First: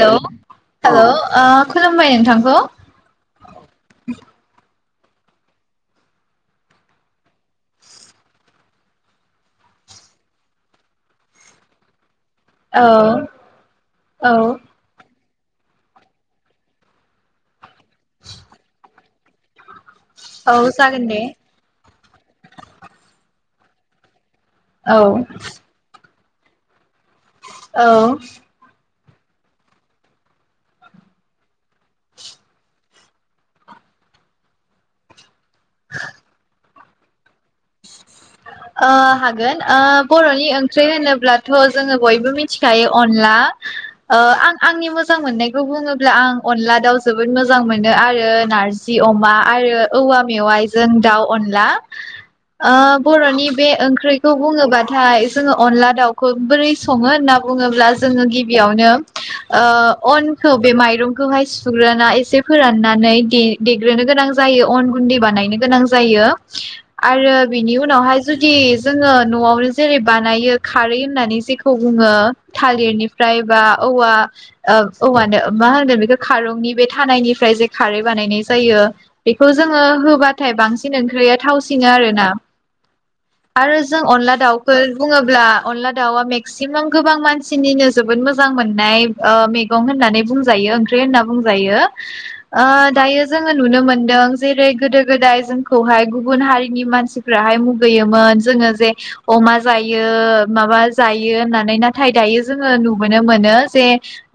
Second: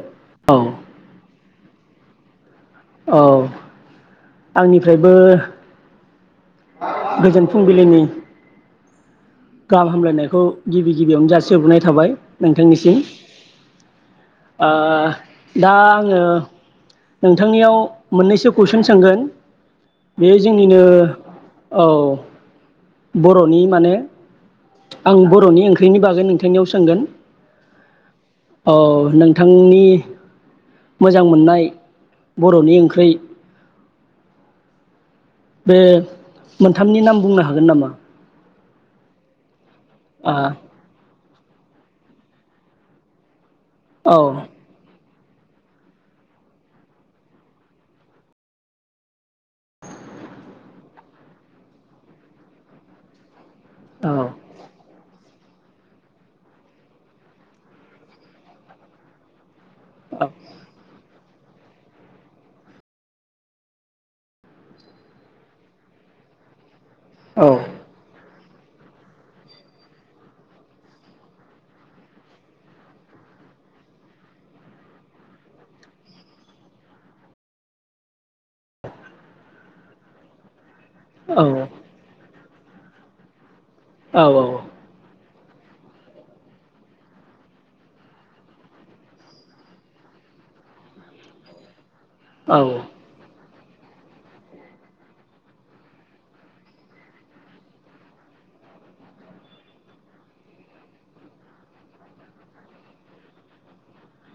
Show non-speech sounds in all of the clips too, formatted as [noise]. Hello औ hello ओ खुलुमबाय नोंथांखौ। औ आंनिफ्राय बो। गोजोन फुंबिलिनि गाहाम हामलायनायखौ गिबि गिबियावनो जासिहरग्रोनाय थाबाय। औ नोंथांनिसिम। औ दा आङो नोंथांनियाव मोननैसो कुइसन सोंगोन बे औ जोंनिनो जागोन दे औ बर'नि माने औ आं बर'नि ओंख्रिनि बागै नों थांनियाव सोंगोन। औ औ नोंथांनि मोजां मोननाय बर'नि ओंख्रि बे मोनथामनि नाम बुंनो हागोन नामा? आ हागोन। आ बर'नि ओंख्रि होनोब्ला थ' जोङो बयबो मिथिखायो अनला ओ आं आंनि मो जां मोननायखौ बुङोब्ला आं अनला दाउ जोबोद मोजां मोनो आरो नारजि अमा आरो औवा मेवाइजों दाउ अनला। आ बर'नि बे औ ओंख्रिखौ बुङोबाथाय जोङो अनला दाउखौ बोरै सङो होनना बुङोब्ला जोङो गिबियावनो ओ अनखौ बे माइरं खौहाय सुग्रोना एसे फोराननानै दे-देग्रो गोनां जायो अन गुन्दै बानायनो गोनां जायो। आरो औ बिनि उनावहाय जुदि जोङो आवनो जेरै बानायो खारै होननानै जेखौ बुङो थालिरनिफ्राय बा औवा ओ औवानो मा होनो बेखौ खारंनि बे थानायनिफ्राय जे खारै बानायनाय जायो बेखौ जोङो होबाथाय बां सिन ओंख्रिया औ थावसिनो आरो ना। आरो जों औ अनला दाउखौ बुङो अब्ला अनला दाउआ मेक्सिमाम गोबां मानसिनिनो जोबोद मोजां मोननाय ओ मैगं होननानै बुंजायो ओंख्रि होनना बुंजायो। औ ओ दायो जों जोङो नुनो मोनदों जेरै गोदो-गोदाय जोंखौहाय गुबुन हारिनि मानसि फोराहाय मुगैयोमोन जोङो जे अमा जायो माबा जायो होननानै नाथाय दायो जोङो नुबोनो मोनो जे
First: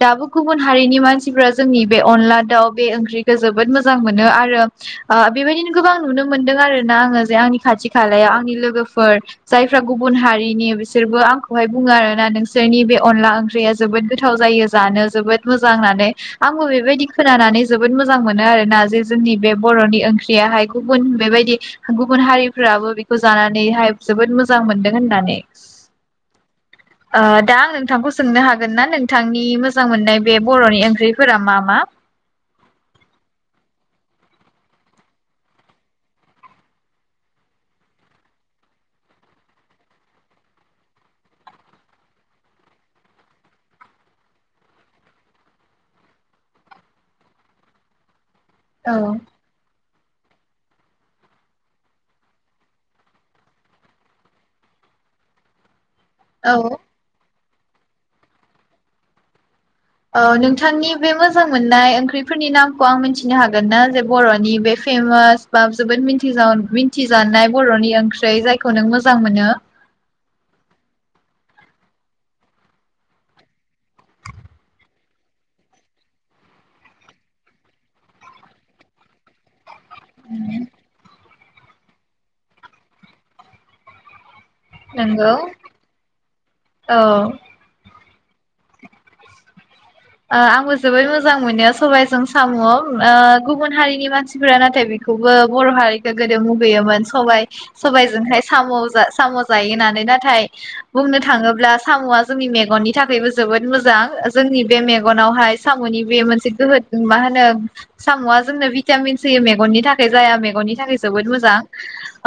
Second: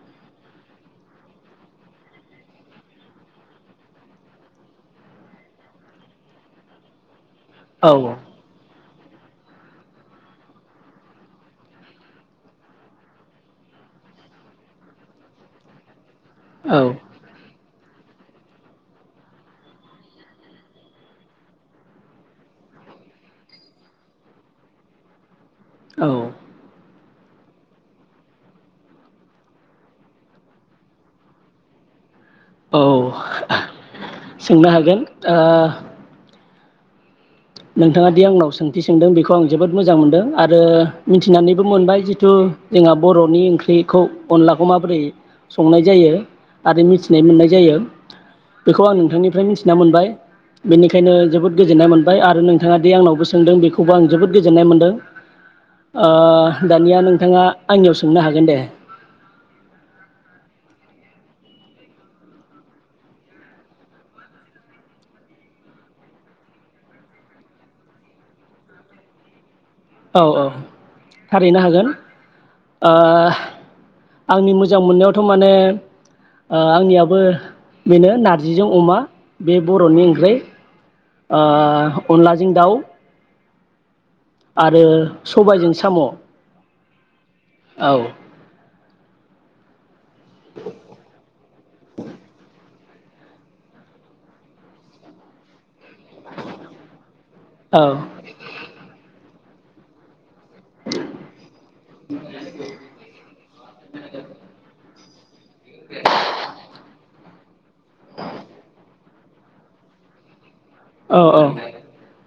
दाबो गुबुन हारिनि मानसिफ्रा जोंनि बे अनला दाउ बे ओंख्रिखौ जोबोद मोजां मोनो आरो ओ बेबायदिनो गोबां नुनो मोन्दों आरोना आङो जे आं खाथि खालायाव आंनि लोगो फोर जायफोरा गुबुन हारिनि बिसोरबो आंखौहाय बुङो आरोना नोंसोरनि बे अनला ओंख्रिया जोबोद गोथाव जायो जानो जोबोद मोजां होननानै। आंबो औ बेबायदि खोनानानै जोबोद मोजां मोनो आरोना जे जोंनि बे बर'नि ओंख्रियाहाय गुबुन बेबायदि गुबुन हारि फोराबो बेखौ जानानैहाय जोबोद मोजां मोनदों होननानै। औ ओ दा आं नोंथांखौ सोंनो हागोन ना नोंथांनि मोजां मोननाय बे बर'नि ओंख्रिफोरा मा मा? औ सोंनो हागोन ओ नोंथाङादि आंनाव सोंथि सोंदों बेखौ आं जोबोद मोजां मोनदों आरो मिथिनानैबो मोनबाय जिथु जोंहा बर'नि ओंख्रिखौ अनलाखौ माबोरै संनाय जायो आरो मिथिनाय मोननाय जायो। बेखौ आं औ नोंथांनिफ्राय मिथिना मोनबाय। बेनिखायनो जोबोद गोजोननाय मोन बाय आरो नोंथाङादि आंनावबो सोंदों बेखौबो आं जोबोद गोजोननाय मोनदों। ओ औ दानिया नोंथाङा आंनियाव सोंनो हागोन दे। ओ नोंथांनि बे मोजां मोननाय ओंख्रिफोरनि नामखौ आं मिथिनो हागोन ना जे बर'नि बे फेमास बा जोबोद मिथिजा मिथिजानाय बर'नि ओंख्रै जायखौ नों मोजां मोनो? औ औ थारैनो हागोन ओ आंनि मोजां मोननायावथ' माने ओ आंनियाबो बेनो नारजिजों अमा बे बर'नि ओंख्रै ओ अनलाजों दाउ आरो नंगौ सबायजों साम'। औ औ ओ आंबो जोबोर मोजां मोनो सबायजों साम'। ओ गुबुन हारिनि मानसिफोरा नाथाय बेखौबो बर' हारि गोदो मुगैयोमोन सबाय औ सबायजोंहाय साम' जा साम' जायो नानै नाथाय बुंनो थाङोब्ला साम'आ जोंनि मेगननि थाखायबो जोबोद मोजां जोंनि मेगनावहाय साम'नि बे मोनसे गोहो जों मा नो साम'आ जोंनो भिटामिन्स होयो मेगननि थाखाय जाया मेगननि थाखाय औ जोबोद मोजां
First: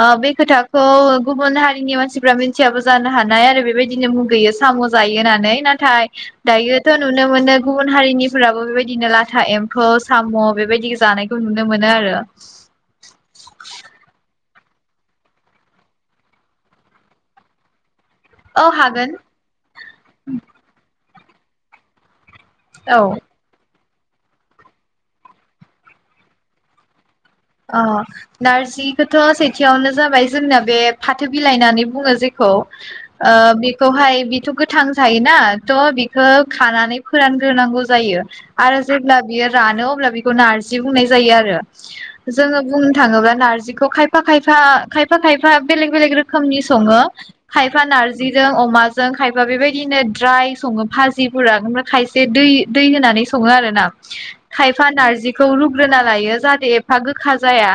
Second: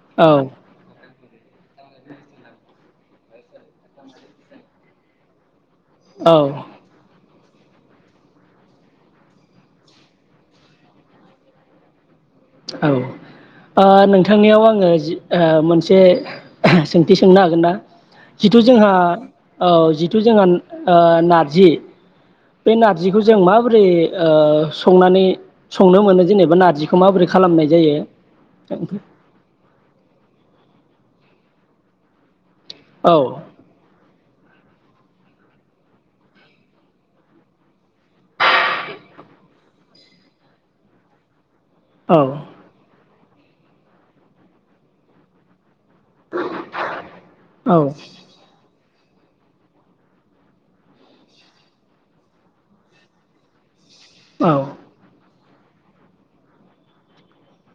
ओ बे औ खोथाखौ गुबुन हारिनि मानसिफ्रा मिनथियाबो जानो हानाय आरो बेबायदिनो मुगैयो साम' जायो होननानै ना थाय औ दायो थ' नुनो मोनो गुबुन हारिनिफोराबो बेबादिनो लाथा एम्फौ साम' बेबायदि जानायखौ नुनो मोनो आरो। औ ओ नोंथांनियाव आङो जि ओ मोनसे सोंथि सोंनो हागोन ना? जिथु औ जोंहा हागोन औ जिथु जोंहा ओ नारजि बे औ नारजिखौ जों मा बोरै ओ संनानै संनो मोनो जेनेबा नारजिखौ माबोरै खालामनाय अह जायो? नारजिखोथ सेथियावनो जाबाय जोंना बे फाथो बिलाइ होननानै बुङोजि खौ औ ओ बिखौहाय बि थ गोथां थायोना थ बिखो खानानै फोरानग्रोनांगौ जायो आरो जेब्ला बियो रानो अब्ला बिखौ नारजि बुंनाय जायो आरो। जोङो बुंनो थाङोबा नारजिखौ खायफा खायफा खायफा खायफा बेलेग बेलेग रोखोमनि सङो खायफा नारजिजों अमा जों खायफा बेबायदिनो द्राय सङो भाजिफोरा ओमफ्राय खायसे दै दै होनानै सङो आरोना। खायफा नारजि खौ रुग्रोना लायो जाहाते [unintelligible] गोखा जाया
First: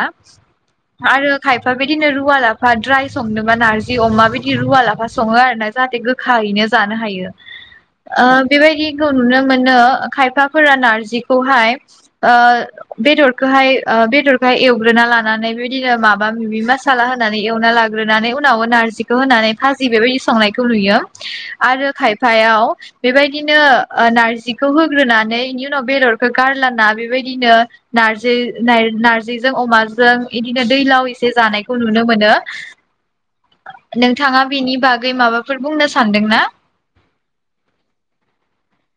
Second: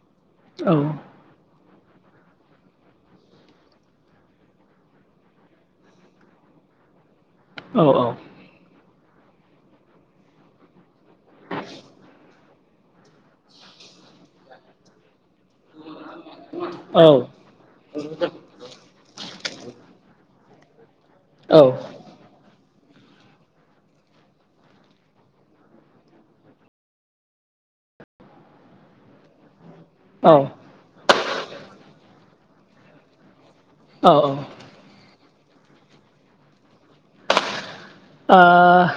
औ आरो खाय फा बिदिनो रुवा लाफा द्राय संनोबा नारजि अमा बिदि रुवालाफा सङो आरोना जाहाथे गोखायैनो जानो हायो। औ ओ बेबायदि खौ नुनो मोनो खायफाफोरा नार जिखौहाय ओ बेदरखोहाय ओ बेदरखोहाय एवग्रोना लानानै बिबाय दिनो माबा मिबि मासाला होनानै एवना लाग्रोनानै उनाव नारजिखौ होनानै फाजि बेबायदि संनायखौ नुयो। औ आरो खायफायाव बेबायदिनो ओ नारजिखौ होग्रोनानै इनि उनाव बेदरखो गारलाना बेबायदिनो नारजि नार नारजिजों अमा जों औ ओ इदिनो दैलावै [unintelligible] जानायखौ नुनो मोनो। नोंथाङा बेनि बागै माबा फोर बुंनो सानदोंना? ओह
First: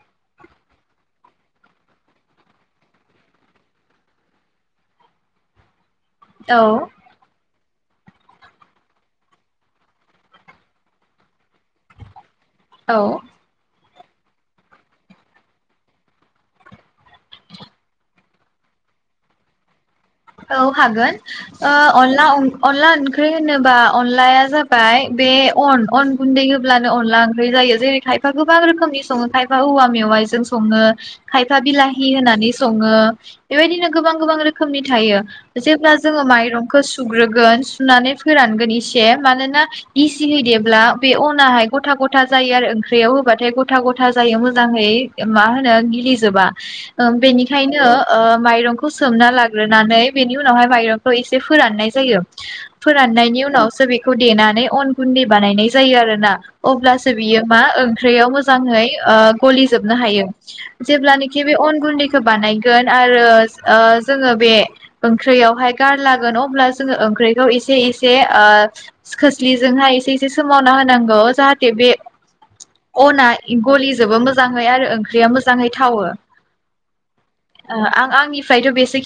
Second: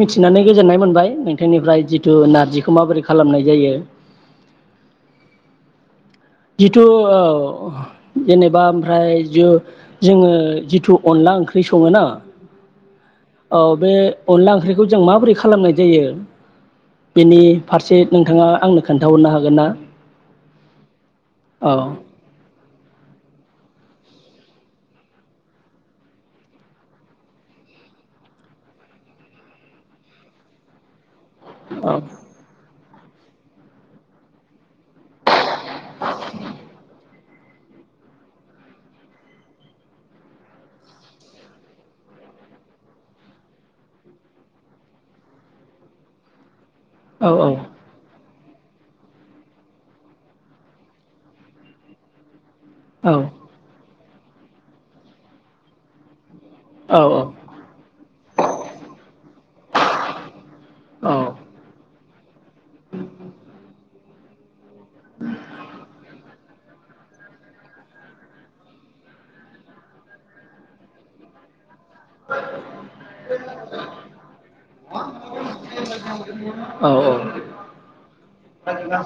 मिथिनानै गोजोननाय मोनबाय नोंथांनिफ्राय जिथु नारजिखौ माबोरै खालामनाय जायो। औ जिथु ओह जेनेबा ओमफ्राय जो जोङो जिथु अनला ओंख्रि सङोना औ। औ बे अनला ओंख्रिखौ जों माबोरै खालामनाय जायो बेनि फारसे नोंथाङा आंनो खोन्थाहरनो हागोन ना? औ हागोन। ओ औ अनला अं अनला ओंख्रि होनोबा अनलाया जाबाय बे अन अन गुनदै होब्लानो अनला ओंख्रि जायो जेरै खायफा गोबां रोखोमनि सङो खायफा औवा मेवाइजों सङो। खायफा औ बिलाहि होनानै स ओ बेबायदिनो गोबां गोबां रोखोमनि थायो जेब्ला जों मायरंखौ सु सुग्रोगोन सुनानै फोरानगोन एसे मानोना गिसि देब्ला बे अनाहाय गथा गथा जायो आरो ओंख्रियाव होबाथाय गथा गथा जायो मोजांयै मा होनो गिलिजोबा। ओम औ औ बेनिखायनो ओ माइरंखौ सोमना ला ग्रोनानै बेनि उनावहाय माइरंखौ एसे फोरान्नाय जायो। औ फोरान्नायनि उनावसो बे खौ देनानै अन गुन्दै बानायनाय जायो आरो ना। औ अब्लासो बियो मा ओंख्रियाव मोजाङै गलिजोबनो हायो। जेब्लानोखि बे अन गुन्दैखौ बानायगोन आरो ओ जोङो बे ओंख्रियाव हाय गारलागोन अ होमब्ला जोङो ओंख्रिखौ एसे एसे ओ खोस्लिजोंहाय एसे एसे सोमावना होनांगौ जाहाथे बे अना गलिजोबो मोजांयै आरो ओंख्रिया मोजांयै थावो। औ आं आंनिफ्रायथ बेसे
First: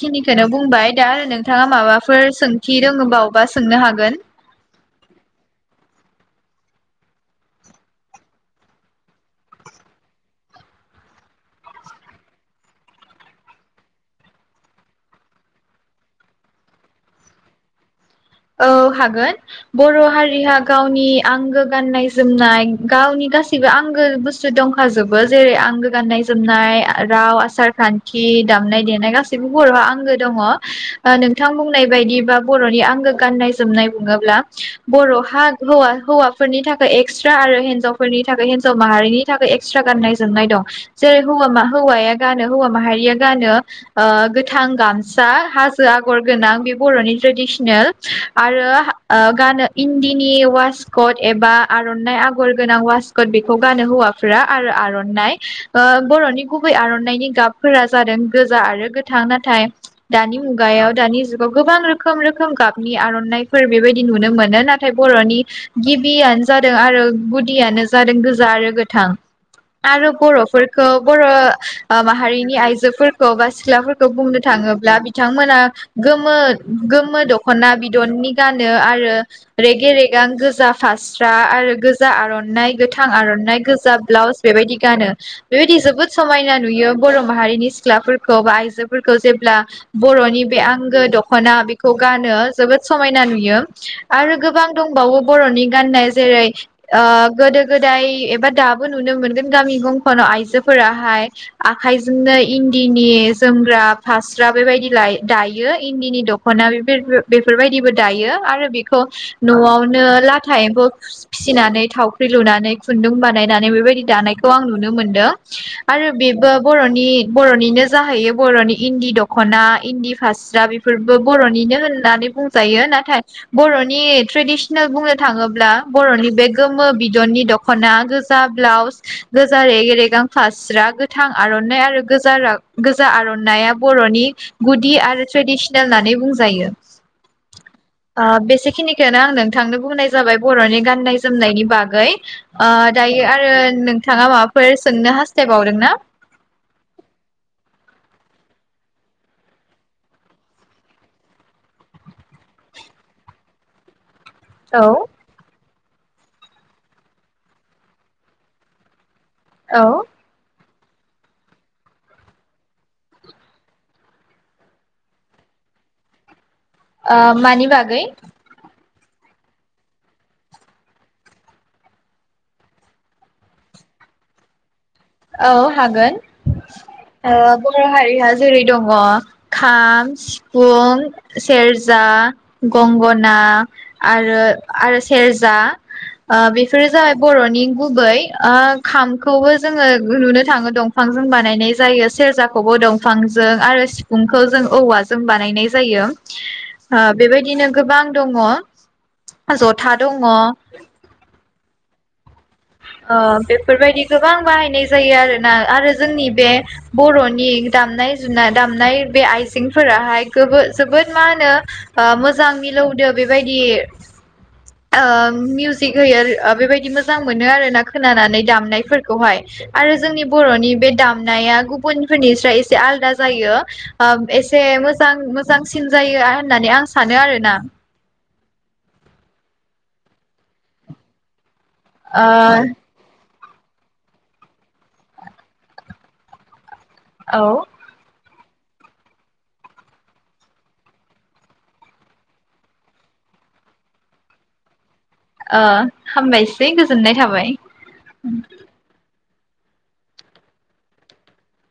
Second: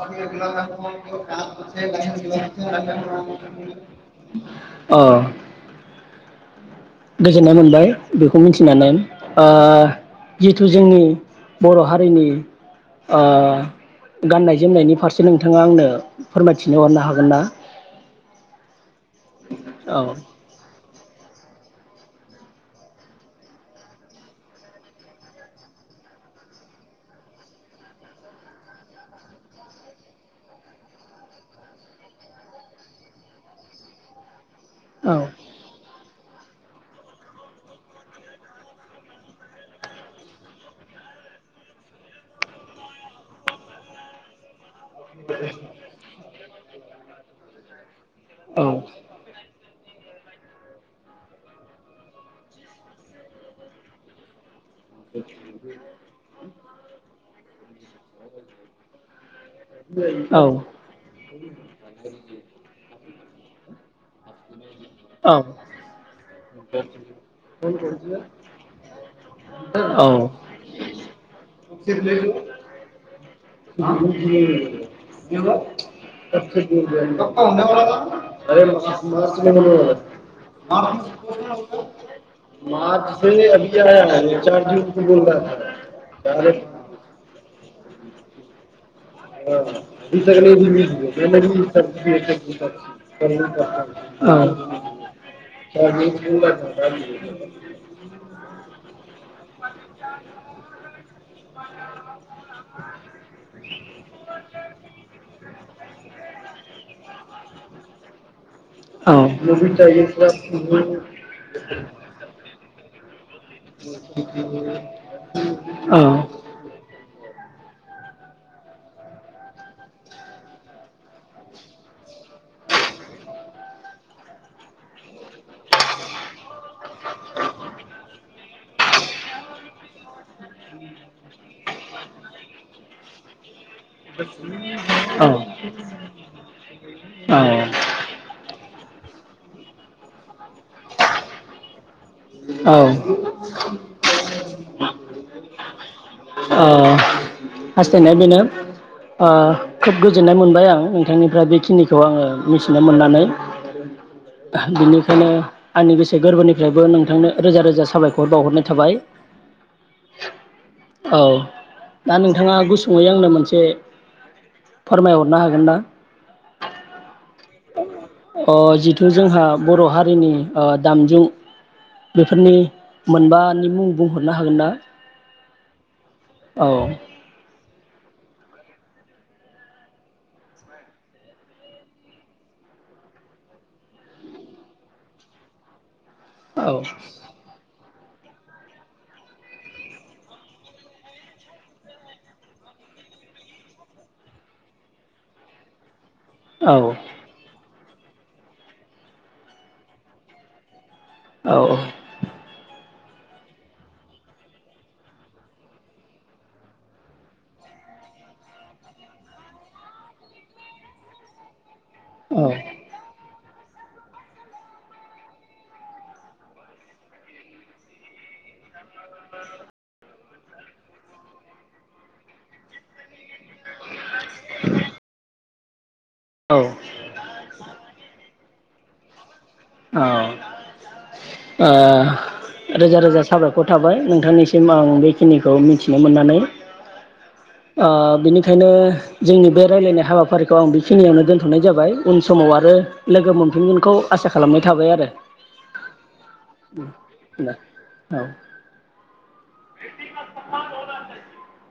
सोंथि दोङोबावबा सोंनो हागोन। औ। गोजोन्नाय मोनबाय बेखौ मिथिनानै ओ जिहेथु जोंनि बर' हारिनि ओ गान्नाय जोमनायनि फारसे नोंथाङा आंनो फोरमायथिनो हरनो हागोन ना। औ हागोन बर' औ हारिया गाव गावनि आंगो गान्नाय जोमनाय गावनि गासैबो आंगो बुस्थु दंखाजोबो जेरै आंगो गान्नाय जोमनाय राव, आसार खान्थि, दामनाय देनाय गासैबो बर'आ आंगो दङ नोंथां बुंनाय बायदिबा बर'नि आंगो गान्नाय जोमनाय बुङोब्ला औ बर'हा हौवा हौवाफोरनि थाखाय एक्सट्रा आरो हिनजावफोरनि थाखाय हिनजाव माहारिनि थाखाय एक्सट्रा गान्नाय जोमनाय दं जेरैहाय हौवाया गानो हौवा माहारिया गानो गोथां गामसा हाजो आगर गोनां बे बर'नि ट्रेडिसनेल। औ आरो ओ गानो इन्दिनि अवासकट एबा आर'नाइ आगर गोनां अवासकट बेखौ गानो हौवाफोरा। आरो आर'नाइ ओ बर'नि गुबै आर'नाइनि गाब फोरा जादों गोजा आरो गोथां नाथाय दानि औ मुगायाव दानि जुगाव गोबां रोखोम रोखोम गाब आर'नाइफोर बेबायदि नुनो मोनो ना नाथाय बर'नि गिबियानो जादों आरो गुदियानो जादों गोजा आरो गोथां। आरो औ बर'फोरखौ बर' माहारिनि आइजोफोरखौ बा सिख्लाफोरखौ बुंनो थाङोब्ला बिथांमोना गोमो गोमो द ना बिदननि गानो आरो रेगे या गोजा फास्रा आरो गोजा आर'ननाइ गोथां आर'नाइ गोजा ब्लाउस बेबायदि गानो बेबायदि जोबोद समायना नुयो बर' माहारिनि सिख्लाफोरखौ बा आइजो फोरखौ जेब्ला बर'नि बे आंगो औ दखना बेखौ गानो जोबोद समायना नुयो आरो गोबां दंबावो बरनि गाननाय जेरै ओ गोदो गोदाय एबा दाबो नुनो मोनगोन गामि गंफोराव आइजोफोराहाय आखाइजोंनो इन्दिनि जोमग्रा फास स्रा बेबायदि ला दायो इन्दिनि दखना बेरफो बेफोरबायदिबो दायो आरो बेखौ न'आवनो लाथा एम्फौ फिसि फिसिनानै थावख्रि लुनानै खुन्दुं बानाय नानै बेबायदि दानायखौ आं नुनो मोनदों आरो बेबो बर'नि बर'निनो जाहैयो बरनि इन्दि दखना इन्दि फास्रा बेफोरबो बर'निनो होननानै बुंजायो नाथाय बर'नि ट्रेडिसनेल बुंनो थाङोब्ला बर'नि बे गोमो बिदननि दखना गोजा ब्लाउस गोजा रेग रेगां फास्रा गोथां आरनाइ आरो गोजा रा गोजा आरननाइया बर'नि गुदि आरो ट्रेडिसनेल होननानै बुंजायो ओ बेसे बेखिनिखौनो आं नोंथांनो बुंनाय जाबाय बर'नि गाननाय जोमनायनि बागै ओ औ दायो आरो नोंथाङा माबाफोर सोंनो हा थायबावदों ना ओ हास्थायनाया बेनो ओ खोब गोजोननाय मोनबाय आं नोंथांनिफ्राय बेखिनिखौ आङो मिथिनो मोननानै औ बिनिखायनो आंनि गोसो गोरबोनिफ्रायबो नोंथांनो रोजा रोजा साबायखर बावहरनाय थाबाय औ औ दा नोंथाङा गुसुङै आंनो मोनसे फोरमायहरनो हागोन ना? ओ मानि बागै अ जिथु जोंहा बर हारिनि ओ दामजुं बेफोरनि मोनबानि मुं बुंहरनो हागोन ना? औ हागोन औ ओ बर' हारिया जेरै दङ खाम सिफुं सेरजा गंगना आरो आरो सेरजा ओ औ बेफोरो जाबाय बर'नि गुबै ओ खामखौबो जोङो नुनो नुनो थाङो दंफांजों बानायनाय जायो सेरजाखौबो दंफांजों आरो सिफुंखौ जों औवाजों बानायनाय जायो औ ओ औ बेबायदिनो गोबां दङ जथा दङ औ ओ बेफोरबायदि गोबां बाहायनाय जायो आरोना आरो जोंनि बे बर'नि दामनाय जुनाय दामनाय बे आइजेंफोराहाय गोबो जोबोद मा होनो ओ मोजां औ मिलौदो बेबाय दि ओ मिउजिक होयो ओ बेबायदि मोजां मोनो आरोना खोनानानै दामनायफोरखौहाय आरो जोंनि बरनि बे दामनाया गुबुनफोरनिस्राय एसे आलदा जायो ओ एसे मोजां मो जांसिन जायो होननानै आं औ सानो आरोना औ। ओ ओ रोजा रोजा साबाय खर थाबाय नोंथांनिसिम, आं बेखिनिखौ मिथिनो मोननानै औ ओ बिनि खायनो जोंनि बे रायलायनाय हाबाफारिखौ आं बेखिनियावनो दोनथनाय जाबाय, उन समाव आरो लोगो मोनफिनगोनखौ आसा खालामनाय थाबाय आरो। ओ हामबायसै गोजोननाय थाबाय। औ [inaudible]